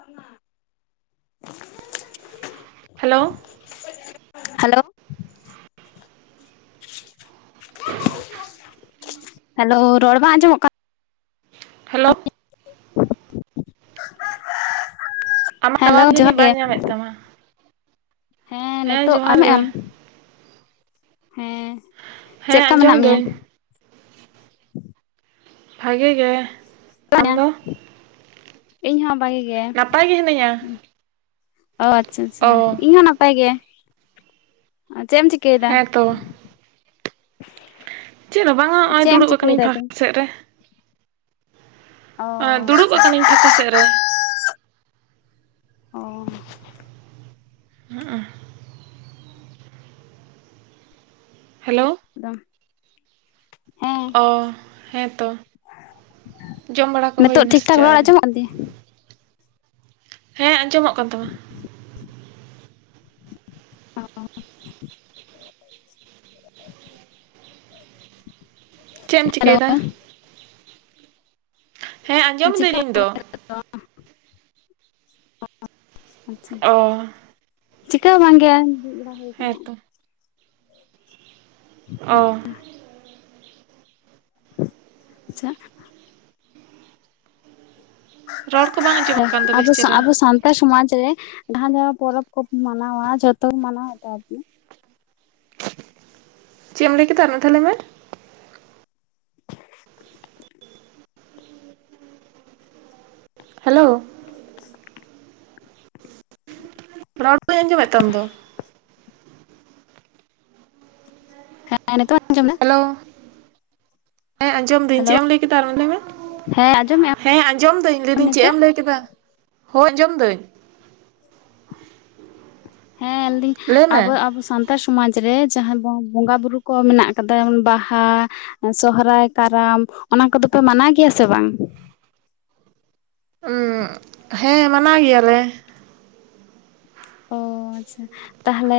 ᱚᱱᱟ hello hello hello ᱨᱚᱲ ᱵᱟᱝ ᱟᱸᱡᱚᱢᱚᱜ ᱠᱟᱱᱟ, ᱾ ᱦᱮᱞᱳ ᱟᱢᱟᱜ ᱦᱮᱞᱳ ᱴᱟᱣᱟᱨ ᱡᱚᱦᱟᱨ ᱡᱟᱹᱱᱤᱡ ᱜᱮ ᱵᱟᱭ ᱧᱟᱢᱮᱫ ᱛᱟᱢᱟ ᱾ ᱦᱮᱸ ᱱᱤᱛᱳᱜ ᱡᱚᱦᱟᱨ ᱟᱢᱮᱫ ᱜᱮ ᱟᱢ ᱦᱮᱸ ᱪᱮᱫ ᱦᱮᱸ ᱞᱮᱠᱟ ᱢᱮᱱᱟᱜ ᱢᱮᱭᱟ ᱟᱸᱡᱚᱢᱫᱟᱹᱧ ᱵᱷᱟᱜᱮ ᱜᱮ ᱟᱢᱫᱚ? ᱤᱧ ᱦᱚᱸ ᱵᱷᱟᱜᱤ ᱜᱮ, ᱱᱟᱯᱟᱭ ᱜᱮ ᱦᱤᱱᱟᱹᱧᱟ ᱚ ᱟᱪᱷᱟ ᱟᱪᱷᱟ ᱚ ᱤᱧ ᱦᱚᱸ ᱱᱟᱯᱟᱭ ᱜᱮ ᱪᱮᱫ ᱮᱢ ᱪᱤᱠᱟᱹ᱾ ᱦᱮᱸ ᱛᱚ ᱾ ᱪᱮᱫ ᱦᱚᱸ ᱵᱟᱝᱟ ᱦᱚᱜ-ᱚᱭ ᱪᱮᱫ ᱮᱢ ᱫᱩᱲᱩᱵ ᱟᱠᱟᱱᱟᱹᱧ ᱪᱤᱠᱟᱹᱭᱮᱫᱟ ᱛᱚ ᱯᱷᱟᱠ ᱥᱮᱫ ᱨᱮ ᱚ ᱫᱩᱲᱩᱵ ᱟᱪᱪᱷᱟ ᱠᱟᱱᱟᱹᱧ ᱯᱷᱟᱠᱟ ᱥᱮᱫ ᱨᱮ ᱚᱸᱻ᱾ ᱦᱚᱜ-ᱚ ᱦᱮᱞᱳ ᱮᱠᱫᱚᱢ ᱦᱮᱸ ᱚ ᱦᱮᱸ ᱛᱚ ᱡᱚᱢ ᱵᱟᱲᱟ ᱠᱚ ᱱᱤᱛᱚᱜ ᱦᱩᱭᱱᱟ ᱴᱷᱤᱠ ᱥᱮ ᱴᱷᱟᱠ ᱪᱮᱫ ᱨᱚᱲ ᱟᱹᱶᱨᱤ? ᱟᱸᱡᱚᱢᱚᱜ ᱠᱟᱱ ᱛᱤᱧᱟᱹ ᱦᱮᱸ ᱟᱡᱚᱢᱚᱜ ᱠᱟᱱ ᱛᱟᱢᱟ ᱾ ᱚ [inaudible] [inaudible] ᱪᱮ ᱮᱢ ᱦᱮᱞᱳ ᱪᱤᱠᱟᱹᱭ ᱫᱟ ᱦᱮᱸ ᱟᱸᱡᱚᱢ ᱪᱤᱠᱟᱹ ᱫᱟᱹᱧ [inaudible] ᱤᱧ ᱫᱚ ᱟᱪᱷᱟ ᱚ ᱪᱤᱠᱟᱹ ᱦᱚᱸ ᱵᱟᱝᱜᱮ ᱫᱩᱲᱩᱵ ᱵᱟᱲᱟ ᱾ ᱦᱮ ᱛᱚ ᱚ ᱻ᱾ ᱦᱚᱸᱜᱼᱚᱭ᱾ ᱟᱪᱷᱟ ᱾ ᱨᱚᱲ ᱠᱚ ᱵᱟᱝ ᱟᱸᱡᱚᱢᱚᱜ ᱠᱟᱱ ᱫᱚ ᱵᱮᱥ ᱟᱵᱚ ᱥᱟᱸ ᱪᱮᱨᱦᱟ ᱟᱵᱚ ᱥᱟᱱ ᱥᱚᱢᱟᱡ ᱨᱮ ᱡᱟᱦᱟᱸ ᱡᱟᱦᱟ‌ᱸ ᱯᱚᱨᱚᱵᱽ ᱠᱚ ᱢᱟᱱᱟᱣᱟ ᱡᱷᱚᱛᱚ ᱢᱟᱱᱟᱣ ᱟᱠᱟ-ᱟ ᱟᱨᱠᱤ? ᱪᱮᱫ ᱮᱢ ᱞᱟᱹᱭ ᱠᱮᱫᱟ ᱟᱨ ᱢᱤᱫᱫᱷᱟᱣ ᱞᱟᱹᱭ ᱢᱮ [inaudible] ᱦᱮᱞᱳ ᱾ ᱨᱚᱲ ᱵᱟᱹᱧ ᱟᱡᱚᱢᱮᱫ ᱛᱟᱢ ᱫᱚ ᱦᱮᱸ ᱱᱤᱛᱚᱜ ᱟᱡᱚᱢ ᱱᱟ ᱦᱮᱞᱳ ᱦᱮᱸ ᱟᱸᱡᱚᱢ ᱫᱟᱹᱧ ᱪᱮᱫ ᱦᱮᱞᱳ ᱮᱢ ᱞᱟᱹᱭ ᱠᱮᱫᱟ ᱟᱨᱦᱚᱸ ᱞᱟᱹᱭ ᱢᱮ ᱦᱮᱸ ᱟᱸᱡᱚᱢᱮᱫ ᱦᱮᱸ ᱟᱸᱡᱚᱢ ᱫᱟᱹᱧ ᱟᱢ ᱞᱟᱹᱭᱫᱟᱹᱧ ᱪᱮᱫ ᱱᱤᱛᱚᱜ ᱮᱢ ᱞᱟᱹᱭ ᱠᱮᱫᱟ ᱦᱳᱭ ᱟᱸᱡᱚᱢ ᱫᱟᱹᱧ ᱦᱮᱸ [unintelligible] ᱞᱟᱹᱭ ᱢᱮ ᱟᱵᱚ ᱟᱵᱚ ᱥᱟᱱᱛ ᱥᱟᱱᱛᱟᱲ ᱥᱚᱢᱟᱡᱽ ᱨᱮ ᱡᱟᱦᱟᱸᱭ ᱵᱚᱸᱜᱟ ᱵᱩᱨᱩ ᱠᱚ ᱢᱮᱱᱟᱜ ᱠᱟᱫᱟ ᱵᱟᱦᱟ ᱾ ᱥᱚᱦᱨᱟᱭ ᱠᱟᱨᱟᱢ ᱚᱱᱟ ᱠᱚᱫᱚ ᱯᱮ ᱢᱟᱱᱟᱣ ᱜᱮᱭᱟ ᱥᱮ ᱵᱟᱝ? ᱦᱮ ᱢᱟᱱᱟ ᱜᱮᱭᱟᱞᱮ ᱾ ᱚ ᱟᱪᱷᱟ ᱛᱟᱦᱚᱞᱮ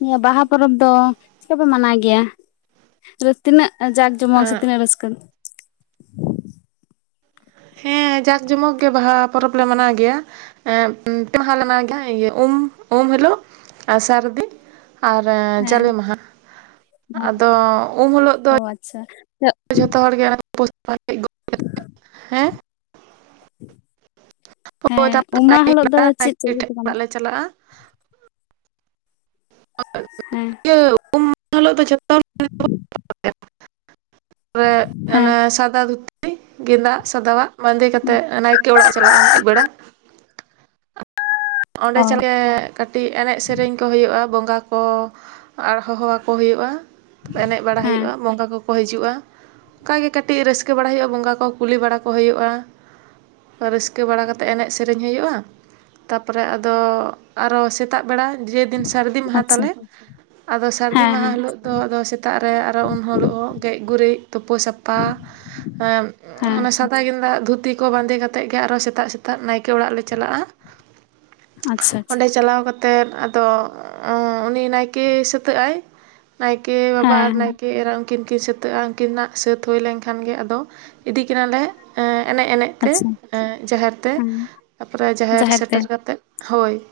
ᱱᱤᱭᱟᱹ ᱵᱟᱦᱟ ᱯᱚᱨᱚᱵᱽ ᱫᱚ ᱪᱤᱠᱟᱯᱮ ᱢᱟᱱᱟᱣ ᱜᱮᱭᱟ ᱛᱤᱱᱟᱹᱜ ᱡᱟᱠ ᱡᱚᱢᱚᱜ ᱥᱮ ᱛᱤᱱᱟᱹᱜ ᱨᱟᱹᱥᱠᱟᱹ ᱦᱮᱸ ᱡᱟᱠ ᱡᱚᱢᱚᱠ ᱜᱮ ᱵᱟᱦᱟ ᱯᱚᱨᱚᱵᱽ ᱞᱮ ᱢᱟᱱᱟᱣ ᱜᱮᱭᱟ ᱮ ᱯᱮ ᱢᱟᱦᱟ ᱞᱮ ᱢᱟᱱᱟᱣ ᱜᱮᱭᱟ ᱩᱢ ᱩᱢ ᱦᱤᱞᱳᱜ ᱟᱨ ᱥᱟᱨᱫᱤ ᱟᱨ ᱦᱮᱸ ᱡᱟᱞᱮ ᱢᱟᱦᱟ ᱟᱫᱚ ᱩᱢ ᱦᱤᱞᱳᱜ ᱫᱚ ᱚ ᱟᱪᱪᱷᱟ ᱡᱚᱛᱚ ᱦᱚᱲ ᱜᱮ [unintelligible] ᱦᱳᱭ ᱦᱮᱸ ᱩᱢ [unintelligible] ᱴᱷᱮᱡ ᱢᱟᱦᱟ ᱦᱤᱞᱳᱜ ᱫᱚ ᱚᱲᱟᱜ ᱪᱮᱫ ᱪᱮᱫ ᱠᱚᱯᱮ ᱠᱟᱹᱢᱤ ᱞᱮ ᱪᱟᱞᱟᱜ-ᱟ ᱦᱮᱸ [unintelligible] ᱦᱮᱸ ᱚᱱᱮ ᱥᱟᱫᱟ ᱫᱷᱩᱛᱤ ᱜᱮᱸᱫᱟᱜ ᱥᱟᱫᱟᱣᱟᱜ ᱵᱟᱸᱫᱮ ᱠᱟᱛᱮᱫ ᱱᱟᱭᱠᱮ ᱚᱲᱟᱜ ᱪᱟᱞᱟᱜ-ᱟ ᱟᱹᱭᱩᱵ ᱵᱮᱲᱟ ᱚᱸᱰᱮ ᱚ [unintelligible] ᱠᱟᱹᱴᱤᱡ ᱮᱱᱮᱡ ᱥᱮᱨᱮᱧ ᱠᱚ ᱦᱩᱭᱩᱜ-ᱟ ᱵᱚᱸᱜᱟ ᱠᱚ ᱟᱨ ᱦᱚᱦᱚᱣᱟᱠᱚ ᱦᱩᱭᱩᱜ-ᱟ ᱮᱱᱮᱡ ᱵᱟᱲᱟ ᱦᱮᱸ ᱦᱩᱭᱩᱜ-ᱟ ᱵᱚᱸᱜᱟ ᱠᱚ ᱠᱚ ᱦᱤᱡᱩᱜ-ᱟ ᱚᱱᱠᱟᱜᱮ ᱠᱟᱹᱴᱤᱡ ᱨᱟᱹᱥᱠᱟᱹ ᱵᱟᱲᱟ ᱦᱩᱭᱩᱜ-ᱟ ᱵᱚᱸᱜᱟ ᱠᱚ ᱠᱩᱞᱤ ᱵᱟᱲᱟ ᱠᱚ ᱦᱩᱭᱩᱜ-ᱟ ᱨᱟᱹᱥᱠᱟᱹ ᱵᱟᱲᱟ ᱠᱟᱛᱮ ᱮᱱᱮᱡ ᱥᱮᱨᱮᱧ ᱦᱩᱭᱩᱜ-ᱟ ᱛᱟᱨᱯᱚᱨᱮ ᱟᱫᱚ ᱟᱨᱚ ᱥᱮᱛᱟᱜ ᱵᱮᱲᱟ ᱡᱮᱫᱤᱱ ᱥᱟᱹᱨᱫᱤ ᱢᱟᱦᱟ ᱟᱪᱪᱷᱟ ᱛᱟᱞᱮ ᱟᱫᱚ ᱥᱟᱹᱨᱫᱤ ᱢᱟᱦᱟ ᱦᱮᱸ ᱦᱤᱞᱳᱜ ᱫᱚ ᱟᱫᱚ ᱥᱮᱛᱟᱜ ᱨᱮ ᱟᱨ ᱦᱚᱸ ᱩᱱ ᱦᱤᱞᱳᱜ ᱦᱚᱸ ᱜᱮᱡ ᱜᱩᱨᱤᱡ ᱛᱩᱯᱩ ᱥᱟᱯᱷᱟ᱾ ᱦᱮᱸ ᱦᱮᱸ ᱚᱱᱟ ᱦᱮᱸ ᱥᱟᱫᱟ ᱜᱮᱸᱫᱟᱜ ᱫᱷᱩᱛᱤ ᱠᱚ ᱵᱟᱸᱫᱮ ᱠᱟᱛᱮ ᱟᱛᱮᱫ ᱜᱮ ᱟᱨ ᱦᱚᱸ ᱥᱮᱛᱟᱜ ᱥᱮᱛᱟᱜ ᱱᱟᱭᱠᱮ ᱚᱲᱟᱜ ᱞᱮ ᱪᱟᱞᱟᱜᱼᱟ᱾ ᱟᱪᱪᱷᱟ ᱟᱪᱪᱷᱟ ᱚᱸᱰᱮ ᱪᱟᱞᱟᱣ ᱠᱟᱛᱮᱫ ᱟᱫᱚ ᱩᱱᱤ ᱱᱟᱭᱠᱮ ᱥᱟᱹᱛᱟᱹᱜ ᱟᱭ ᱱᱟᱭᱠᱮ ᱵᱟᱵᱟ ᱟᱨ ᱦᱮᱸ ᱱᱟᱭᱠᱮ ᱮᱨᱟ ᱩᱱᱠᱤᱱ ᱠᱤᱱ ᱥᱟᱹᱛᱟᱹᱜᱼᱟ ᱩᱱᱠᱤᱱᱟᱜ ᱥᱟᱹᱛ ᱦᱩᱭ ᱞᱮᱱᱠᱷᱟᱱ ᱜᱮ ᱟᱫᱚ ᱤᱫᱤ ᱠᱤᱱᱟᱞᱮ ᱮᱱᱮᱡ ᱮᱱᱮᱡ ᱛᱮ ᱟᱪᱪᱷᱟ ᱡᱟᱦᱮᱨ ᱛᱮ ᱦᱮᱸ ᱛᱟᱯᱚᱨᱮ ᱡᱟᱦᱮᱨ ᱥᱮᱴᱮᱨ ᱠᱟᱛᱮᱫ ᱦᱳᱭ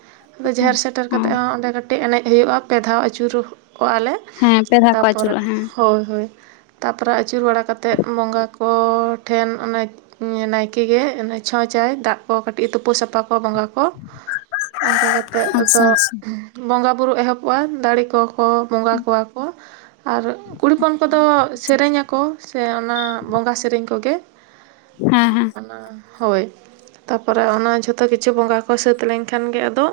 ᱟᱫᱚ ᱡᱟᱦᱮᱨ ᱥᱮᱴᱮᱨ ᱚ ᱠᱟᱛᱮ ᱦᱚᱸ ᱚᱸᱰᱮ ᱠᱟᱹᱴᱤᱡ ᱠᱟᱹᱴᱤᱡ ᱮᱱᱮᱡ ᱦᱩᱭᱩᱜᱼᱟ ᱯᱮ ᱫᱷᱟᱣ ᱟᱹᱪᱩᱨ ᱠᱚᱜᱼᱟ ᱞᱮ ᱦᱮᱸ ᱯᱮ ᱫᱷᱟᱣ ᱠᱚ ᱛᱟᱯᱚᱨᱮ ᱟᱹᱪᱩᱨᱚᱜᱼᱟ ᱦᱮᱸ ᱦᱳᱭ ᱦᱳᱭ ᱛᱟᱨᱯᱚᱨᱮ ᱟᱹᱪᱩᱨ ᱵᱟᱲᱟ ᱠᱟᱛᱮᱫ ᱵᱚᱸᱜᱟ ᱠᱚ ᱴᱷᱮᱱ ᱚᱱᱮ ᱦᱩᱸ ᱱᱟᱭᱠᱮ ᱜᱮ ᱪᱷᱚᱸᱪᱟᱭ ᱫᱟᱜ ᱠᱚ ᱠᱟᱹᱴᱤᱡ ᱛᱩᱯᱩ ᱥᱟᱯᱟ ᱠᱚ ᱵᱚᱸᱜᱟ ᱠᱚ ᱚᱱᱠᱟ ᱠᱟᱛᱮᱫ ᱟᱪᱪᱷᱟ ᱟᱫᱚ ᱟᱪᱪᱷᱟ ᱵᱚᱸᱜᱟᱼ ᱵᱳᱨᱳ ᱮᱦᱚᱵᱚᱜᱼᱟ ᱫᱟᱬᱮ ᱠᱚᱠᱚ ᱵᱚᱸᱜᱟ ᱠᱚᱣᱟ ᱠᱚ᱾ ᱟᱨ ᱠᱩᱲᱤ ᱦᱚᱯᱚᱱ ᱠᱚᱫᱚ ᱥᱮᱨᱮᱧᱟᱠᱚ ᱥᱮ ᱚᱱᱟ ᱵᱚᱸᱜᱟ ᱥᱮᱨᱮᱧ ᱠᱚᱜᱮ ᱦᱮᱸ ᱦᱮᱸ ᱚᱱᱟ ᱦᱳᱭ ᱛᱟᱯᱚᱨᱮ ᱚᱱᱟ ᱡᱷᱚᱛᱚ ᱛᱚ ᱠᱤᱪᱷᱩ ᱵᱚᱸᱜᱟ ᱠᱚ ᱥᱟᱹᱛ ᱞᱮᱱᱠᱷᱟᱱ ᱜᱮ ᱟᱫᱚ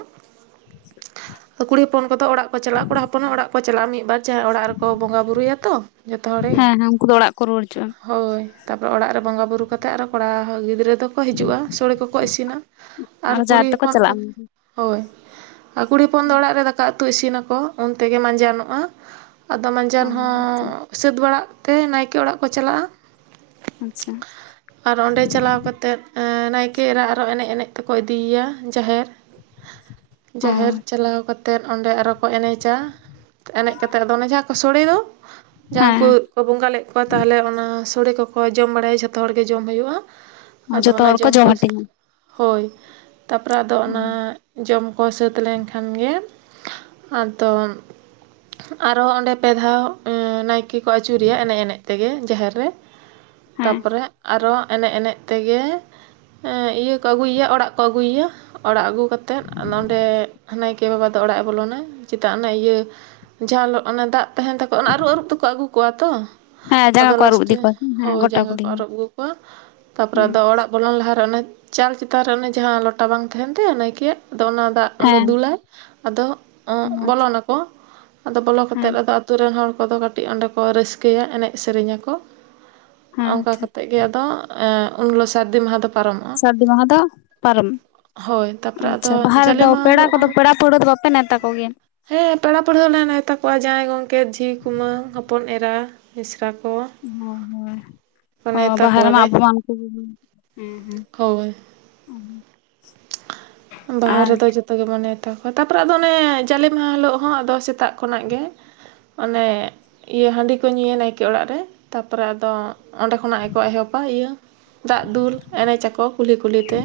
ᱠᱩᱲᱤ ᱦᱚᱯᱚᱱ ᱠᱚᱫᱚ ᱚᱲᱟᱜ ᱠᱚ ᱪᱟᱞᱟᱜᱼᱟ ᱠᱚᱲᱟ ᱦᱚᱯᱚᱱ ᱦᱚᱸ ᱚᱲᱟᱜ ᱠᱚ ᱪᱟᱞᱟᱜᱼᱟ ᱢᱤᱫ ᱵᱟᱨ ᱚᱲᱟᱜ ᱨᱮᱠᱚ ᱵᱚᱸᱜᱟ ᱵᱩᱨᱩᱭᱟ ᱛᱚ ᱡᱚᱛᱚ ᱦᱚᱲᱮ᱾ ᱦᱮᱸ ᱦᱮᱸ ᱩᱱᱠᱩ ᱫᱚ ᱚᱲᱟᱜ ᱠᱚ ᱨᱩᱣᱟᱹᱲ ᱦᱤᱡᱩᱜᱼᱟ ᱦᱳᱭ ᱛᱟᱯᱚᱨᱮ ᱚᱲᱟᱜ ᱨᱮ ᱵᱚᱸᱜᱟ ᱵᱩᱨᱩ ᱠᱟᱛᱮᱜ ᱟᱨᱦᱚ ᱠᱚᱲᱟ ᱜᱤᱫᱽᱨᱟᱹ ᱫᱚᱠᱚ ᱦᱤᱡᱩᱜᱼᱟ ᱥᱳᱲᱮ ᱠᱚᱠᱚ ᱤᱥᱤᱱᱟ᱾ ᱟᱨ ᱠᱩᱲᱤ ᱡᱟᱦᱮᱨ ᱛᱮᱠᱚ ᱦᱚᱯᱚᱱ ᱠᱚ ᱪᱟᱞᱟᱜᱼᱟ ᱦᱳᱭ ᱟᱨ ᱠᱩᱲᱤ ᱦᱚᱯᱚᱱ ᱫᱚ ᱚᱲᱟᱜ ᱨᱮ ᱫᱟᱠᱟ ᱩᱛᱩ ᱤᱥᱤᱱᱟᱠᱚ ᱩᱱ ᱛᱮᱜᱮ ᱢᱟᱸᱡᱟᱱᱚᱜᱼᱟ᱾ ᱟᱫᱚ ᱚ ᱢᱟᱡᱟᱱ ᱦᱚᱸ ᱥᱟᱹᱛ ᱵᱟᱲᱟᱜ ᱛᱮ ᱱᱟᱭᱠᱮ ᱚᱲᱟᱜ ᱠᱚ ᱪᱟᱞᱟᱜᱼᱟ᱾ [unintelligible] ᱟᱨ ᱚᱸᱰᱮ ᱪᱟᱞᱟᱣ ᱠᱟᱛᱮ ᱱᱟᱭᱠᱮ ᱮᱨᱟ ᱟᱨ ᱦᱚᱸ ᱮᱱᱮᱡ ᱮᱱᱮᱡ ᱛᱮᱠᱚ ᱤᱫᱤᱭᱮᱭᱟ ᱡᱟᱦᱮᱨ᱾ ᱚ ᱡᱟᱦᱮᱨ ᱪᱟᱞᱟᱣ ᱠᱟᱛᱮ ᱛᱮᱱ ᱚᱸᱰᱮ ᱟᱨ ᱦᱚᱸ ᱠᱚ ᱮᱱᱮᱡᱟ ᱮᱱᱮᱡ ᱠᱟᱛᱮ ᱟᱫᱚ ᱚᱱᱮ ᱡᱟᱦᱟᱸ ᱠᱚ ᱥᱳᱲᱮ ᱫᱚ [unintelligible] ᱡᱟᱦᱟᱸᱭ ᱦᱮᱸ ᱩᱱᱠᱩ ᱠᱚ ᱵᱚᱸᱜᱟ ᱞᱮᱫ ᱠᱚᱣᱟ ᱛᱟᱦᱚᱞᱮ ᱚᱱᱟ ᱥᱳᱲᱮ ᱠᱚᱠᱚ ᱡᱚᱢ ᱵᱟᱲᱟᱭᱟ ᱡᱷᱚᱛᱚ ᱦᱚᱲᱜᱮ ᱡᱚᱢ ᱦᱩᱭᱩᱜᱼᱟ᱾ ᱟᱫᱚ ᱡᱚᱛᱚ ᱚᱱᱟ ᱦᱚᱲ ᱡᱚᱢ ᱠᱚ ᱦᱟᱹᱴᱤᱧᱟ [unintelligible] ᱦᱳᱭ ᱛᱟᱯᱚᱨᱮ ᱟᱫᱚ ᱚᱱᱟ ᱡᱚᱢ ᱠᱚ ᱥᱟᱹᱛ ᱞᱮᱱᱠᱷᱟᱱ ᱜᱮ ᱟᱫᱚ ᱟᱨ ᱦᱚᱸ ᱚᱸᱰᱮ ᱯᱮ ᱫᱷᱟᱣ ᱱᱟᱭᱠᱮ ᱠᱚ ᱟᱹᱪᱩᱨᱮᱭᱟ ᱮᱱᱮᱡ ᱮᱱᱮᱡ ᱛᱮᱜᱮ ᱡᱟᱦᱮᱨ ᱨᱮ᱾ ᱦᱮᱸ ᱛᱟᱯᱚᱨᱮ ᱟᱨᱚ ᱮᱱᱮᱡ ᱮᱱᱮᱡ ᱛᱮᱜᱮ ᱤᱭᱟᱹ ᱾ ᱚᱲᱟᱜ ᱠᱚ ᱟᱹᱜᱩᱭᱮᱭᱟ ᱚᱲᱟᱜ ᱟᱹᱜᱩ ᱠᱟᱛᱮ ᱚᱸᱰᱮ ᱱᱟᱭᱠᱮ ᱾ ᱱᱟᱩᱠᱮ ᱵᱟᱵᱟ ᱫᱚ ᱚᱲᱟᱜᱼ ᱮ ᱵᱚᱞᱚᱱᱟ ᱪᱮᱫᱟᱜ ᱚᱱᱮ ᱤᱭᱟᱹ ᱡᱷᱟᱞ ᱚᱱᱟ ᱫᱟᱜ ᱛᱟᱦᱮᱱ ᱛᱟᱠᱚᱣᱟ ᱚᱱᱟ ᱟᱨᱩᱵ ᱟᱹᱨᱩᱵ ᱛᱮᱠᱚ ᱟᱹᱜᱩ ᱠᱚᱣᱟ ᱛᱚ ᱦᱮᱸ ᱡᱟᱸᱜᱟ ᱟᱫᱚ ᱠᱚ ᱟᱹᱨᱩᱵ ᱞᱟᱥᱴᱮ ᱤᱫᱤ ᱠᱚᱣᱟ ᱦᱮᱸ ᱦᱳᱭ ᱜᱚᱴᱟ ᱡᱟᱸᱜᱟ ᱠᱩᱞᱦᱤ ᱠᱚ ᱦᱮᱸ ᱟᱹᱨᱩᱵ ᱟᱹᱜᱩ ᱠᱚᱣᱟ ᱛᱟᱯᱚᱨᱮ ᱟᱫᱚ ᱚᱲᱟᱜ ᱵᱚᱞᱚᱱ ᱞᱟᱦᱟᱨᱮ ᱚᱱᱮ ᱪᱟᱞ ᱪᱮᱛᱟᱱ ᱨᱮ ᱚᱱᱮ ᱡᱟᱦᱟᱸ ᱞᱚᱴᱟ ᱵᱟᱝ ᱛᱟᱦᱮᱱ ᱛᱟᱭᱟ ᱱᱟᱭᱠᱮᱭᱟᱜ ᱟᱫᱚ ᱚᱱᱟ ᱫᱟᱜ ᱟᱪᱪᱷᱟ ᱚᱸᱰᱮ ᱫᱩᱞᱟᱭ᱾ ᱟᱫᱚ ᱵᱚᱞᱚᱱᱟᱠᱚ ᱟᱫᱚ ᱵᱚᱞᱚ ᱠᱟᱛᱮ ᱦᱮᱸ ᱟᱫᱚ ᱟᱛᱳ ᱨᱮᱱ ᱦᱚᱲ ᱠᱚᱫᱚ ᱾ ᱠᱟᱹᱴᱤᱡ ᱚᱸᱰᱮ ᱠᱚ ᱨᱟᱹᱥᱠᱟᱹᱭᱟ ᱮᱱᱮᱡ ᱥᱮᱨᱮᱧᱟᱠᱚ ᱦᱮᱸ ᱚᱱᱠᱟ ᱟᱪᱪᱷᱟ ᱠᱟᱛᱮ ᱜᱮ ᱟᱫᱚ ᱩᱮᱸ ᱩᱱ ᱦᱤᱞᱳᱜ ᱥᱟᱹᱨᱫᱤ ᱢᱟᱦᱟ ᱫᱚ ᱯᱟᱨᱚᱢᱚᱜᱼᱟ᱾ ᱥᱟᱹᱨᱫᱤ ᱢᱟᱦᱟ ᱫᱚ ᱯᱟᱨᱚᱢ᱾ ᱦᱳᱭ ᱛᱟᱨᱯᱚᱨᱮ ᱟᱫᱚ ᱟᱪᱪᱷᱟ ᱵᱟᱦᱟ ᱡᱟᱞᱮ ᱨᱮᱫᱚ ᱢᱟᱦᱟ ᱯᱮᱲᱟ ᱦᱤᱞᱳᱜ ᱠᱚᱫᱚ ᱦᱚᱸ ᱯᱮᱲᱟ ᱯᱟᱹᱲᱦᱟᱹ ᱠᱚᱫᱚ ᱵᱟᱯᱮ ᱱᱮᱶᱛᱟ ᱠᱚᱜᱮᱭᱟ ᱾ ᱦᱮᱸ ᱯᱮᱲᱟ ᱯᱟᱹᱲᱦᱟᱹ ᱦᱚᱸᱞᱮ ᱱᱮᱛᱟ ᱠᱚᱣᱟ ᱡᱟᱶᱟᱭ ᱜᱚᱝᱠᱮ ᱡᱷᱤ ᱠᱩᱢᱟᱹᱝ ᱦᱚᱯᱚᱱ ᱮᱨᱟ ᱾ ᱢᱤᱥᱨᱟ ᱠᱚ᱾ ᱦᱳᱭ ᱦᱳᱭ ᱱᱮᱣᱛᱟ ᱵᱟᱦᱟ ᱨᱮᱢᱟ ᱠᱚᱣᱟᱞᱮ ᱟᱵᱚ ᱢᱟ ᱩᱱᱠᱩ ᱠᱚ ᱜᱮ ᱦᱮᱸ ᱦᱮᱸ ᱦᱳᱭ [unintelligible] ᱵᱟᱦᱟ ᱟᱨ ᱨᱮᱫᱚ ᱡᱚᱛ ᱡᱚᱛᱚ ᱜᱮᱵᱚᱱ ᱱᱮᱣᱛᱟ ᱠᱚᱣᱟ ᱛᱟᱨᱯᱚᱨᱮ ᱟᱫᱚ ᱚᱱᱮ ᱡᱟᱞᱮ ᱢᱟᱦᱟ ᱦᱤᱞᱳᱜ ᱦᱚᱸ ᱟᱫᱚ ᱥᱮᱛᱟᱜ ᱠᱷᱚᱱᱟᱜ ᱜᱮ ᱚᱱᱮ ᱤᱭᱟᱹ ᱦᱟᱺᱰᱤ ᱠᱚ ᱧᱩᱭᱟ ᱱᱟᱭᱠᱮ ᱚᱲᱟᱜ ᱨᱮ ᱛᱟᱯᱚᱨᱮ ᱟᱫᱚ ᱚᱸᱰᱮ ᱠᱷᱚᱱᱟᱜ ᱜᱮᱠᱚ ᱮᱦᱚᱵᱟ ᱤᱭᱟᱹ ᱫᱟᱜ ᱫᱩᱞ ᱮᱱᱮᱡ ᱟᱠᱚ ᱠᱩᱞᱦᱤ ᱠᱩᱞᱦᱤ ᱛᱮ᱾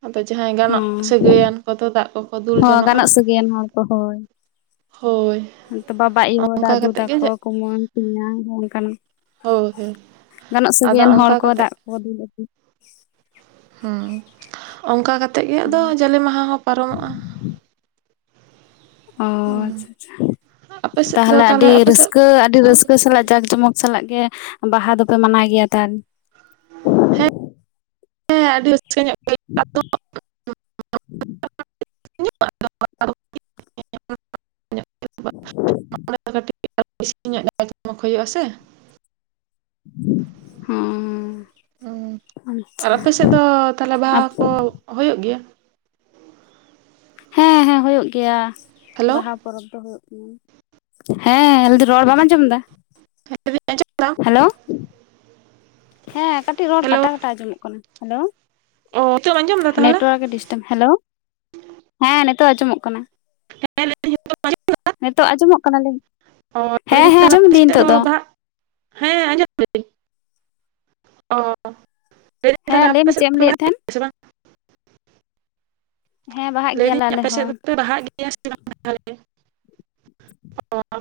ᱟᱫᱚ ᱡᱟᱦᱟᱸᱭ ᱜᱟᱱᱚᱜ ᱦᱮᱸ ᱥᱟᱹᱜᱟᱹᱭᱟᱱ ᱠᱚᱫᱚ ᱫᱟᱜ ᱠᱚᱠᱚ ᱫᱩᱞ ᱦᱚᱸ ᱡᱚᱱᱚᱜᱼᱟ ᱜᱟᱱᱚᱜ ᱥᱟᱹᱭᱟᱱ ᱦᱚᱲ ᱠᱚ ᱦᱳᱭ ᱾ ᱦᱳᱭ ᱵᱟᱵᱟ ᱟᱭᱳ ᱚᱱᱠᱟ ᱫᱟᱫᱩ ᱠᱟᱛᱮᱫ ᱜᱮ ᱛᱟᱠᱚ ᱠᱩᱢᱟᱝ ᱛᱮᱧᱟᱝ ᱦᱚᱸ ᱚᱱᱠᱟᱱ ᱦᱳᱭ ᱦᱳᱭ ᱾ ᱜᱟᱱᱚᱜ ᱟᱫᱚ ᱥᱟᱜᱟᱭᱟᱱ ᱦᱚᱲ ᱚᱱᱠᱟ ᱠᱚ ᱠᱟᱛᱮᱫ ᱫᱟᱜ ᱠᱚ ᱫᱩᱞᱛᱩ ᱾ ᱦᱮᱸ ᱚᱱᱠᱟ ᱠᱟᱛᱮᱜ ᱜᱮ ᱟᱫᱚ ᱡᱟᱞᱮ ᱢᱟᱦᱟ ᱦᱚᱸ ᱯᱟᱨᱚᱢᱚᱜ-ᱟ ᱾ ᱚ ᱟᱪᱪᱷᱟ ᱦᱩᱸ ᱟᱪᱪᱷᱟ ᱟᱯᱮ ᱥᱮᱫ ᱫᱚ ᱛᱟᱦᱚᱞᱮ ᱟᱹᱰᱤ ᱟᱯᱮ ᱥᱮᱫ ᱨᱟᱹᱥᱠᱟᱹ ᱟᱹᱰᱤ ᱨᱟᱹᱥᱠᱟᱹ ᱦᱮᱸ ᱨᱟᱹᱥᱠᱟᱹ ᱥᱟᱞᱟᱜ ᱡᱟᱠ ᱡᱚᱢᱚᱠ ᱥᱟᱞᱟᱜ ᱜᱮ ᱵᱟᱦᱟ ᱫᱚᱯᱮ ᱢᱟᱱᱟᱣ ᱜᱮᱭᱟ ᱛᱟ ᱾ ᱦᱮᱸ ᱦᱮᱸ ᱟᱹᱰᱤ ᱨᱟᱹᱥᱠᱟᱹ ᱧᱚᱜ ᱠᱟᱹᱴᱤᱡ ᱦᱩᱭᱩᱜᱼᱟ ᱥᱮ ᱦᱮᱸ ᱟᱨ ᱟᱯᱮ ᱥᱮᱫ ᱫᱚ ᱛᱟᱦᱚᱞᱮ ᱵᱟᱦᱟ ᱠᱚ ᱦᱩᱭᱩᱜ ᱜᱮᱭᱟ? ᱦᱮᱸ ᱦᱮᱸ ᱦᱩᱭᱩᱜ ᱜᱮᱭᱟ ᱦᱮᱞᱳ ᱵᱟᱦᱟ ᱯᱚᱨᱚᱵᱽ ᱫᱚ ᱦᱩᱭᱩᱜ ᱠᱟᱱᱟ ᱦᱮᱸ ᱞᱟᱹᱭ ᱨᱚᱲ ᱵᱟᱢ ᱟᱸᱡᱚᱢ ᱮᱫᱟ ᱞᱟᱹᱭᱫᱟᱹᱧ ᱟᱸᱡᱚᱢ ᱫᱟᱢ ᱾ ᱦᱮᱞᱳ ᱦᱮᱸ ᱠᱟᱹᱴᱤᱡ ᱨᱚᱲ ᱦᱮᱞᱳ ᱠᱟᱴᱟ ᱠᱟᱴᱟ ᱟᱸᱡᱚᱢᱚᱜ ᱠᱟᱱᱟ ᱾ ᱦᱮᱞᱳ ᱚ ᱱᱤᱛᱚᱜ ᱮᱢ ᱟᱸᱡᱚᱢ ᱮᱫᱟ ᱛᱟᱦᱚᱞᱮ ᱱᱮᱴᱟᱨᱠᱴ ᱦᱮᱞᱳ ᱦᱮᱸ ᱱᱤᱛᱚᱜ ᱟᱸᱡᱚᱢᱚᱜ ᱠᱟᱱᱟ ᱾ ᱦᱮᱸ ᱞᱟᱹᱭ ᱫᱟᱹᱧ ᱟᱸᱡᱚᱢ ᱱᱤᱛᱚᱜ ᱟᱸᱡᱚᱢᱚᱜ ᱠᱟᱱᱟᱞᱤᱧ ᱚ ᱞᱟᱹᱭ ᱫᱟᱹᱧ ᱦᱮᱸ ᱦᱮᱸ ᱛᱟᱦᱚᱞᱮ ᱟᱸᱡᱚᱢ ᱟᱯᱮ ᱫᱤᱧ ᱥᱮᱫ ᱱᱤᱛᱚᱜ ᱫᱚ ᱾ ᱵᱟᱦᱟ ᱦᱮᱸ ᱟᱡᱚᱢ ᱮᱫᱟᱹᱧ ᱦᱮᱸ ᱞᱟᱹᱭ ᱢᱮ ᱪᱮᱫ ᱮᱢ ᱫᱚᱯᱮ ᱞᱟᱹᱭᱮᱫ ᱵᱟᱦᱟᱜ ᱛᱟᱦᱮᱱ ᱜᱮᱭᱟ ᱥᱮ ᱵᱟᱝ? ᱦᱮᱸ ᱵᱟᱦᱟᱜ ᱜᱮᱭᱟᱞᱮ ᱞᱟᱹᱭᱫᱟᱹᱧ ᱟᱞᱮ ᱟᱯᱮ ᱥᱮᱫ ᱦᱚᱸ ᱫᱚᱯᱮ ᱵᱟᱦᱟᱜ ᱜᱮᱭᱟ?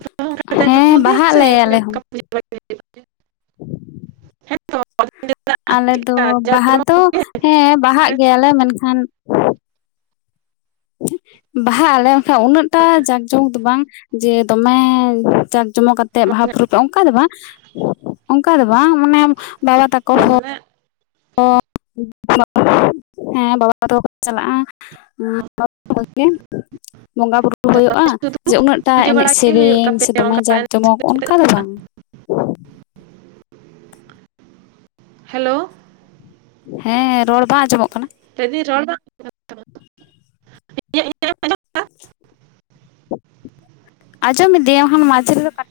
ᱵᱟᱝ ᱛᱟᱦᱞᱮ ᱡᱟᱞ ᱦᱮᱸ ᱡᱚᱢᱚᱠ ᱜᱮ ᱵᱟᱦᱟᱜ ᱥᱮ ᱟᱞᱮ ᱮᱢᱱᱤ ᱟᱞᱮ ᱦᱚᱸ ᱜᱮ ᱢᱟᱱᱟᱣᱟ ᱟᱫᱚᱧ ᱞᱟᱹᱭᱫᱟ ᱟᱞᱮ ᱫᱚ ᱪᱮᱫᱠᱟ ᱡᱟᱸᱠ ᱵᱟᱦᱟ ᱡᱚᱢᱚᱠ ᱫᱚ ᱾ ᱦᱮᱸ ᱵᱟᱦᱟᱜ ᱥᱮ ᱜᱮᱭᱟ ᱞᱮ ᱢᱮᱱᱠᱷᱟᱱ ᱵᱟᱦᱟᱜ ᱟᱞᱮ ᱠᱷᱟᱱ ᱩᱱᱟᱹᱜᱴᱟ ᱡᱟᱠᱡᱳᱢᱚᱠ ᱫᱚ ᱵᱟᱝ ᱡᱮ ᱫᱚᱢᱮ ᱡᱟᱠ ᱡᱚᱢᱚ ᱠᱟᱛᱮᱫ ᱵᱟᱦᱟ ᱯᱚᱨᱚᱵᱵ ᱚᱱᱠᱟ ᱫᱚ ᱵᱟᱝ ᱚᱱᱠᱟ ᱫᱚ ᱵᱟᱝ ᱢᱟᱱᱮ ᱵᱟᱵᱟ ᱛᱟᱠᱚ ᱚ ᱦᱚᱸ ᱾ ᱢᱟᱱᱮ ᱦᱮᱸ ᱵᱟᱵᱟ ᱛᱟᱠᱚᱠᱚ ᱪᱟᱞᱟᱜ-ᱟ ᱦᱮ ᱵᱚᱸᱜᱟ ᱵᱩᱨᱩ ᱦᱩᱭᱩᱜ-ᱟ ᱥᱩᱫᱷᱩ ᱡᱮ ᱩᱱᱟᱹᱜ ᱴᱟ ᱯᱩᱡᱟᱹ ᱮᱱᱮᱡ ᱵᱟᱲᱟᱭ ᱜᱮ ᱦᱩᱭᱩᱜ ᱥᱮᱨᱮᱧ ᱥᱮ ᱛᱟᱯᱮᱭᱟ ᱫᱚᱢᱮ ᱚᱱᱠᱟ ᱡᱟᱠ ᱮᱱᱮᱡ ᱡᱚᱢᱚᱠ ᱥᱮᱨᱮᱧ ᱠᱟᱛᱮᱫ? ᱚᱱᱠᱟ ᱫᱚ ᱵᱟᱝ ᱾ ᱦᱮᱞᱳ ᱾ ᱦᱮᱸ ᱨᱚᱲ ᱵᱟᱝ ᱟᱸᱡᱚᱢᱚᱜ ᱠᱟᱱᱟ? ᱞᱟᱹᱭ ᱮᱫᱟ ᱨᱚᱲ ᱵᱟᱝ ᱠᱟᱱ ᱛᱟᱢᱟ᱾ ᱤᱧᱟᱹᱜ ᱤᱧᱟᱹᱜ ᱮᱢ ᱟᱸᱡᱚᱢ ᱟᱸᱡᱚᱢ ᱮᱫᱤᱧ ᱢᱟᱡᱷᱮ ᱨᱮᱫᱚ ᱠᱟᱴ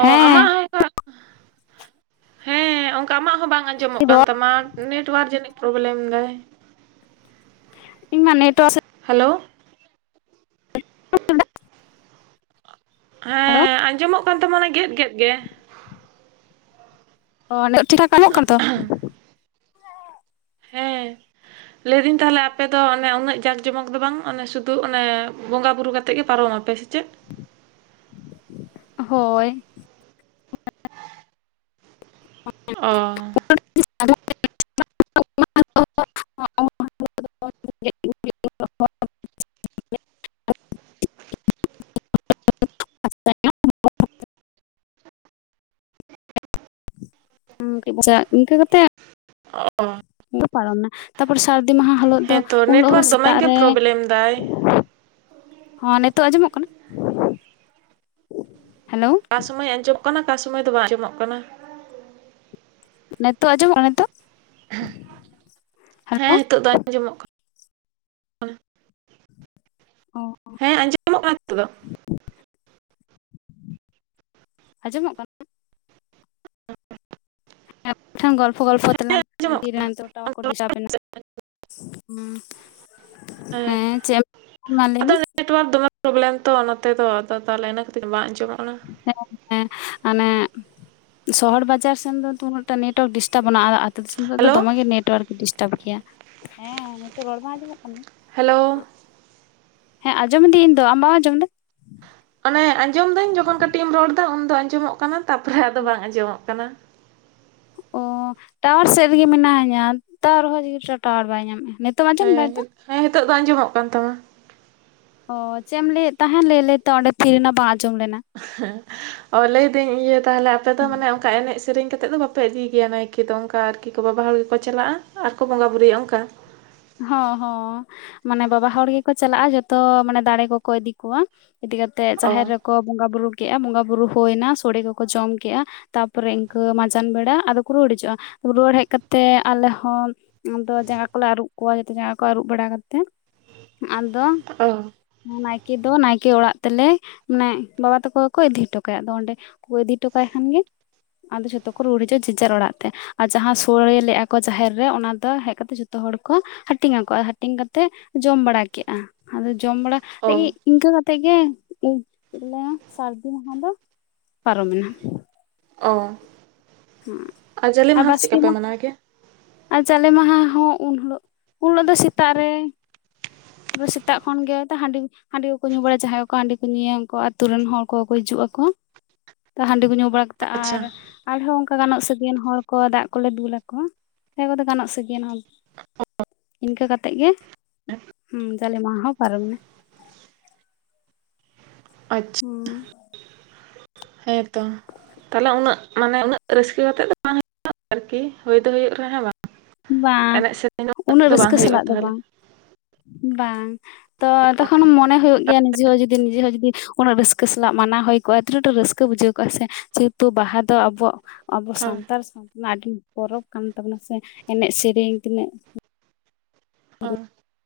ᱚ ᱦᱮᱸ ᱟᱢᱟᱜ [unintelligible] ᱦᱮᱸ ᱚᱱᱠᱟ ᱟᱢᱟᱜ ᱦᱚᱸ ᱵᱟᱝ ᱟᱸᱡᱚᱢᱚᱜ ᱠᱟᱱ ᱨᱚᱲ ᱛᱟᱢᱟ ᱾ ᱱᱮᱴᱣᱟᱨᱠ ᱡᱟᱹᱱᱤᱡ ᱯᱨᱚᱵᱞᱮᱢ ᱫᱟᱭ ᱾ ᱤᱧ ᱢᱟ ᱱᱮᱴᱚᱣᱟᱨᱠ ᱥᱮ ᱦᱮᱞᱳ ᱾ ᱦᱮᱞᱳ ᱦᱮᱸ ᱟᱸᱡᱚᱢᱚᱜ ᱠᱟᱱ ᱛᱟᱢᱟᱱᱟ ᱜᱮᱫ ᱜᱮᱫ ᱜᱮ ᱾ ᱱᱤᱛᱚᱜ ᱴᱷᱤᱠ ᱴᱷᱟᱠ‌ ᱟᱸᱡᱚᱢᱚᱜ ᱠᱟᱱᱟ ᱛᱚ ᱦᱮᱸ᱾ [inaudible] ᱞᱟᱹᱭᱫᱟᱹᱧ ᱛᱟᱦᱚᱞᱮ ᱟᱯᱮᱫᱚ ᱚᱱᱮ ᱩᱱᱟᱹᱜ ᱡᱟᱠ ᱡᱚᱢᱚᱠ ᱫᱚ ᱵᱟᱝ ᱚᱱᱮ ᱥᱩᱫᱩ ᱚᱱᱮ ᱵᱚᱸᱜᱟ ᱵᱩᱨᱩ ᱠᱟᱛᱮᱫ ᱜᱮ ᱯᱟᱨᱚᱢᱟ ᱯᱮ ᱥᱮ ᱪᱮᱫ? ᱦᱳᱭ ᱾ ᱚ ᱾ [unintelligible] [unintelligible] ᱤᱱᱠᱟᱹ ᱵᱚ ᱪᱟᱜ ᱤᱱᱠᱟᱹ ᱠᱟᱛᱮ -ᱼ ᱚ ᱾ ᱯᱟᱨᱚᱢᱱᱟ ᱛᱟᱨᱯᱚᱨᱮ ᱥᱟᱹᱨᱫᱤ ᱢᱟᱦᱟ ᱦᱤᱞᱳᱜ ᱫᱚ ᱦᱮᱸᱛᱚ ᱩᱱ ᱦᱤᱞᱳᱜ ᱦᱚᱸ ᱱᱮᱴᱣᱟᱨᱠ ᱫᱚᱢᱮ ᱥᱮᱛᱟᱜ ᱜᱮ ᱨᱮ ᱯᱨᱚᱵᱞᱮᱢ ᱫᱟᱭ ᱦᱚᱸ ᱱᱤᱛᱚᱜ ᱟᱸᱡᱚᱢᱚᱜ ᱠᱟᱱᱟ? ᱦᱮᱞᱳ ᱚᱠᱟ ᱥᱚᱢᱚᱭ ᱟᱸᱡᱚᱢᱚᱜ ᱠᱟᱱᱟ ᱚᱠᱟ ᱥᱚᱢᱚᱭ ᱫᱚ ᱵᱟᱝ ᱟᱸᱡᱚᱢᱚᱜ ᱠᱟᱱᱟ ᱾ ᱱᱮᱛᱚᱜ ᱟᱸᱡᱚᱢᱚᱜ ᱠᱟᱱᱟ ᱱᱮᱛᱚᱜ? ᱦᱮᱸ ᱦᱮᱞᱳ ᱱᱤᱛᱚᱜ ᱫᱚ ᱟᱸᱡᱚᱢᱚᱜ ᱠᱟ ᱚᱸ ᱾ ᱦᱮᱸ ᱟᱸᱡᱚᱢᱚᱜ ᱠᱟᱱᱟ ᱱᱤᱛᱩᱜ ᱫᱚ ᱾ ᱟᱸᱡᱚᱢᱚᱜ ᱠᱟᱱᱟ ᱾ ᱮᱸ [unintelligible] ᱜᱚᱞᱯᱷᱚ ᱜᱚᱞᱯᱷᱚ ᱦᱮᱸ ᱛᱮᱞᱟᱝ ᱟᱸᱡᱚᱢᱚᱜ [unintelligible] ᱛᱚ ᱴᱟᱣᱚᱨ ᱾ ᱠᱟᱱᱟ ᱠᱚᱰᱤᱥᱟ ᱢᱮᱱᱟᱜ ᱦᱩᱸ, ᱦᱮᱸ ᱪᱮᱜ-ᱮᱢ ᱢᱟ ᱞᱟᱹᱭ ᱟᱫᱚ ᱢᱮ? ᱱᱮᱴᱣᱟᱨᱠ ᱫᱚᱢᱮ ᱯᱨᱚᱵᱮᱞᱮᱢ ᱛᱚ ᱱᱚᱛᱮ ᱫᱚ ᱟᱫᱚ ᱛᱟᱦᱚᱞᱮ ᱤᱱᱟᱹ ᱠᱷᱟᱹᱛᱤᱨ ᱵᱟᱝ ᱟᱸᱡᱚᱢᱚᱜ ᱠᱟᱱᱟ ᱾ ᱦᱮᱸᱻᱚ ᱦᱮᱸ ᱦᱮᱸ ᱢᱟᱱᱮᱜ ᱥᱚᱦᱚᱨ ᱵᱟᱡᱟᱨ ᱥᱮᱱ ᱫᱚ ᱛᱚ ᱩᱱᱟᱹᱜ ᱴᱟ ᱱᱮᱴᱣᱟᱨᱠ ᱰᱤᱥᱴᱟᱯᱵᱟᱱᱩᱜᱼᱟ, ᱟᱨ ᱟᱛᱳ ᱫᱤᱥᱚᱢ ᱨᱮ ᱫᱚ ᱦᱮᱞᱳ ᱫᱚᱢᱮ ᱜᱮ ᱱᱮᱴᱣᱟᱨᱠ ᱰᱤᱥᱴᱟᱯ ᱜᱮᱭᱟ ᱾ ᱦᱮᱸ ᱱᱤᱛᱚᱜ ᱨᱚᱲ ᱵᱟᱝ ᱟᱸᱡᱚᱢᱚᱜ ᱠᱟᱱᱟ? ᱦᱮᱞᱳ ᱦᱮᱸ ᱟᱧᱡᱚᱢ ᱫᱤᱧ ᱤᱧ ᱫᱚ ᱟᱢ ᱵᱟᱢ ᱟᱸᱡᱚᱢ ᱫᱟ? ᱢᱟᱱᱮ ᱟᱸᱡᱚᱢ ᱫᱟᱹᱧ ᱡᱚᱠᱷᱚᱱ ᱠᱟᱹᱴᱤᱡ ᱮᱢ ᱨᱚᱲ ᱫᱟ ᱾ ᱩᱱᱫᱚ ᱟᱸᱡᱚᱢᱚᱜ ᱠᱟᱱᱟ ᱛᱟᱯᱚᱨᱮ ᱟᱫᱚ ᱵᱟᱝ ᱟᱸᱡᱚᱢᱚᱜ ᱠᱟᱱᱟ ᱾ ᱚᱸ ᱴᱟᱣᱟᱨ ᱥᱮᱜ ᱨᱮᱜᱮ ᱢᱮᱱᱟᱧᱟ ᱛᱟᱣ ᱨᱮᱦᱚᱸ ᱪᱮᱠᱟᱛᱮ ᱴᱟᱣᱟᱨ ᱵᱟᱭ ᱧᱟᱢᱮᱜ-ᱟ, ᱱᱤᱛᱚᱜ ᱮᱢ‌ ᱟᱧᱡᱚᱢ ‌ᱫᱟ ᱦᱮᱸ ᱱᱤᱛᱚᱜ? ᱦᱮᱸ ᱱᱤᱛᱚᱜ ᱫᱚ ᱟᱸᱡᱚᱢᱚᱜ ᱠᱟᱱ ᱛᱟᱢᱟ ᱾ ᱚᱸ ᱪᱮᱜ ᱮᱢ ᱞᱟᱹᱭᱮᱜ ᱛᱟᱦᱮᱸᱱ ᱞᱟᱹᱭ ᱞᱟᱹᱭ ᱛᱚ ᱚᱸᱰᱮ ᱛᱷᱤᱨᱱᱮᱟ ᱵᱟᱝ ᱟᱸᱡᱚᱢ ᱞᱮᱱᱟ ᱾ ᱦᱮᱸ ᱚ ᱞᱟᱹᱭ ᱫᱟᱹᱧ ᱤᱭᱟᱹ ᱛᱟᱦᱚᱞᱮ ᱟᱯᱮ ᱫᱚ ᱢᱟᱱᱮ ᱚᱱᱠᱟ ᱮᱱᱮᱡ ᱥᱮᱨᱮᱧ ᱠᱟᱛᱮᱜ ᱫᱚ ᱵᱟᱯᱮ ᱤᱫᱤᱭ ᱜᱮᱭᱟ ᱱᱟᱭ ᱠᱮ ᱫᱚ ᱚᱱᱠᱟ ᱟᱨᱠᱤ ᱠᱚ ᱵᱟᱵᱟ ᱦᱚᱲ ᱜᱮᱠᱚ ᱪᱟᱞᱟᱜᱼᱟ ᱟᱨᱠᱚ ᱵᱚᱸᱜᱟ ᱵᱩᱨᱩᱭᱟ ᱚᱱᱠᱟ ᱾ ᱦᱚᱸ ᱦᱚᱸ᱾ ᱢᱟᱱᱮ ᱵᱟᱵᱟ ᱦᱚᱲ ᱜᱮᱠᱚ ᱪᱟᱞᱟᱜᱼᱟ ᱡᱚᱛᱚ ᱢᱟᱱᱮ ᱫᱟᱬᱮ ᱠᱚᱠᱚ ᱤᱫᱤ ᱠᱚᱣᱟ ᱤᱫᱤ ᱠᱟᱛᱮᱜ ᱚ ᱡᱟᱦᱮᱨ ᱨᱮ ᱠᱚ ᱵᱚᱸᱜᱟ ᱵᱩᱨᱩ ᱠᱮᱜᱼᱟ ᱵᱚᱸᱜᱟ ᱵᱩᱨᱩ ᱦᱳᱭᱱᱟ ᱥᱚᱲᱮ ᱠᱚᱠᱚ ᱡᱚᱢ ᱠᱮᱜᱼᱟ ᱛᱟᱨᱯᱚᱨᱮ ᱤᱱᱠᱟᱹ ᱢᱟᱸᱡᱟᱱ ᱵᱮᱲᱟ ᱟᱫᱚ ᱠᱚ ᱨᱩᱣᱟᱹᱲ ᱦᱤᱡᱩᱜᱼᱟ ᱨᱩᱣᱟᱹᱲ ᱦᱮᱡ ᱠᱟᱛᱮᱜ ᱟᱞᱮ ᱦᱚᱸ ᱟᱫᱚ ᱡᱟᱸᱜᱟ ᱠᱚᱞᱮ ᱟᱨᱩᱵ ᱠᱚᱣᱟ ᱡᱚᱛᱚ ᱡᱟᱸᱜᱟ ᱠᱚ ᱟᱨᱩᱵ ᱵᱟᱲᱟ ᱠᱟᱛᱮᱜ ᱟᱫᱚ ᱚ ᱱᱟᱭᱠᱮ ᱫᱚ ᱱᱟᱭᱠᱮ ᱚᱲᱟᱜ ᱛᱮᱞᱮ ᱢᱟᱱᱮ ᱵᱟᱵᱟ ᱛᱟᱠᱚ ᱜᱮ ᱠᱚ ᱤᱫᱤ ᱦᱚᱴᱚ ᱠᱟᱭᱟ ᱟᱫᱚ ᱚᱸᱰᱮ ᱠᱚ ᱤᱫᱤ ᱦᱚᱴᱚ ᱠᱟᱭ ᱠᱷᱟᱱ ᱜᱮ ᱟᱫᱚ ᱡᱷᱚᱛᱚ ᱠᱚ ᱨᱩᱣᱟᱹᱲ ᱦᱤᱡᱩᱜᱼᱟ ᱡᱮᱡᱟᱨ ᱚᱲᱟᱜ ᱛᱮ ᱾ ᱟᱨ ᱡᱟᱦᱟᱸ ᱥᱳᱲᱮ ᱞᱮᱜᱼᱟ ᱠᱚ ᱡᱟᱦᱮᱨ ᱨᱮ ᱚᱱᱟ ᱫᱚ ᱦᱮᱡ ᱠᱟᱛᱮ ᱡᱚᱛᱚ ᱦᱚᱲ ᱠᱚ ᱦᱟᱹᱴᱤᱧ ᱟᱠᱚᱣᱟ ᱦᱟᱹᱴᱤᱧ ᱠᱟᱛᱮᱜ ᱡᱚᱢ ᱵᱟᱲᱟ ᱠᱮᱜᱼᱟ ᱟᱫᱚ ᱡᱚᱢ ᱵᱟᱲᱟ ᱚ ᱠᱟᱛᱮᱜ ᱤ ᱤᱱᱠᱟᱹ ᱠᱟᱛᱮᱜ ᱜᱮ ᱩᱸ ᱪᱮᱜ ᱠᱚ ᱞᱟᱹᱭᱟ ᱥᱟᱨᱫᱤ ᱢᱟᱦᱟᱸ ᱫᱚ ᱯᱟᱨᱚᱢᱮᱱᱟ᱾ ᱚᱸᱻ ᱦᱮᱸ ᱟᱨ ᱡᱟᱞᱮ ᱢᱟᱦᱟᱸ ᱫᱚ ᱪᱮᱜ ᱵᱟᱥᱠᱮ ᱠᱟᱯᱮ ᱢᱟᱦᱟ ᱢᱟᱱᱟᱣ ᱜᱮᱭᱟ? ᱟᱨ ᱡᱟᱞᱮ ᱢᱟᱦᱟ ᱦᱚᱸ ᱩᱱ ᱦᱤᱞᱳᱜ ᱩᱱ ᱦᱤᱞᱳᱜ ᱫᱚ ᱥᱮᱛᱟᱜ ᱨᱮᱼᱼ ᱯᱩᱨᱟᱹ ᱥᱮᱛᱟᱜ ᱠᱷᱚᱱ ᱜᱮ ᱛᱚ ᱦᱟᱸᱰᱤᱼᱼ ᱦᱟᱸᱰᱤ ᱠᱚᱠᱚ ᱧᱩ ᱵᱟᱲᱟᱭᱟ ᱡᱟᱦᱟᱸᱭ ᱠᱚᱠᱚ ᱦᱟᱸᱰᱤ ᱠᱚ ᱧᱩᱭᱟ ᱩᱱᱠᱩ ᱟᱛᱩ ᱨᱮᱱ ᱦᱚᱲ ᱠᱚᱦᱚᱸᱠᱚ ᱦᱤᱡᱩᱜ-ᱟ ᱠᱚ᱾ ᱛᱚ ᱦᱟᱸᱰᱤ ᱠᱚ ᱧᱩ ᱵᱟᱲᱟ ᱠᱟᱛᱮᱜ ᱟᱪᱪᱷᱟ ᱟᱨ ᱟᱨᱦᱚᱸ ᱚᱱᱠᱟ ᱜᱟᱱᱚᱜ ᱥᱟᱹᱜᱟᱹᱭᱟᱱ ᱦᱚᱲ ᱠᱚ ᱫᱟᱜ ᱠᱚᱞᱮ ᱫᱩᱞᱟ ᱠᱚᱣᱟ᱾ ᱦᱮᱸ ᱩᱱᱠᱚ ᱫᱚ ᱜᱟᱱᱚᱜ ᱥᱟᱹᱜᱟᱹᱭᱟᱱ ᱦᱚᱱᱼᱼ ᱤᱱᱠᱟᱹ ᱠᱟᱛᱮᱜ ᱜᱮ ᱦᱩᱸ ᱡᱟᱞᱮ ᱢᱟᱦᱟᱸ ᱦᱚᱸ ᱯᱟᱨᱚᱢᱱᱟ᱾ ᱟᱪᱪᱷᱼᱼ ᱦᱩᱸᱻ᱾ ᱦᱮᱸ ᱛᱚ ᱛᱟᱦᱚᱞᱮ ᱩᱱᱟᱹᱜ ᱢᱟᱱᱮ ᱩᱱᱟᱹᱜ ᱨᱟᱹᱥᱠᱟᱹ ᱠᱟᱛᱮᱜ ᱫᱚ [inaudible] ᱟᱨᱠᱤ ᱦᱚᱭ ᱫᱚ ᱦᱩᱭᱩᱜ ᱨᱮ ᱦᱚᱸ ᱵᱟᱝ᱾ ᱵᱟᱝ ᱮᱱᱮᱡ ᱥᱮᱨᱮᱧ ᱫᱚ ᱩᱱᱟᱹᱜ ᱫᱚ ᱵᱟᱝ ᱨᱟᱹᱥᱠᱟᱹ ᱦᱩᱭᱩᱜᱼᱟ ᱥᱟᱞᱟᱜ ᱫᱚ ᱛᱟᱦᱚᱞᱮ ᱵᱟᱝ, ᱵᱟᱝ᱾ ᱛᱚ ᱛᱚᱠᱷᱚᱱ ᱢᱚᱱᱮ ᱦᱩᱭᱩᱜ ᱜᱮᱭᱟ ᱱᱤᱡᱮ ᱦᱚᱸ ᱡᱩᱫᱤ ᱱᱤᱡᱮ ᱦᱚᱸ ᱡᱩᱫᱤᱼᱼ ᱩᱱᱟᱹᱜ ᱨᱟᱹᱥᱠᱟᱹ ᱥᱟᱞᱟᱜ ᱢᱟᱱᱟᱣ ᱦᱩᱭ ᱠᱚᱜ-ᱟ ᱛᱤᱱᱟᱹᱜ ᱨᱟᱹᱥᱠᱟᱹ ᱵᱩᱡᱷᱟᱹᱣ ᱠᱚᱜ-ᱟ ᱦᱮᱸ ᱥᱮ ᱡᱮ ᱦᱮᱛᱩ ᱵᱟᱦᱟ ᱫᱚ ᱟᱵᱚᱣᱟᱜᱼᱼ ᱟᱵᱚ ᱦᱳᱭ ᱥᱟᱱᱛᱟᱲ ᱥᱟᱶᱛᱟ ᱨᱮᱱᱟᱜ ᱟᱹᱰᱤ ᱯᱚᱨᱚᱵᱽ ᱠᱟᱱ ᱛᱟᱵᱚᱱᱟ ᱥᱮ ᱮᱱᱮᱡ ᱥᱮᱨᱮᱧ ᱛᱤᱱᱟᱹᱜ ᱩᱸᱼᱼ ᱚᱸᱻ᱾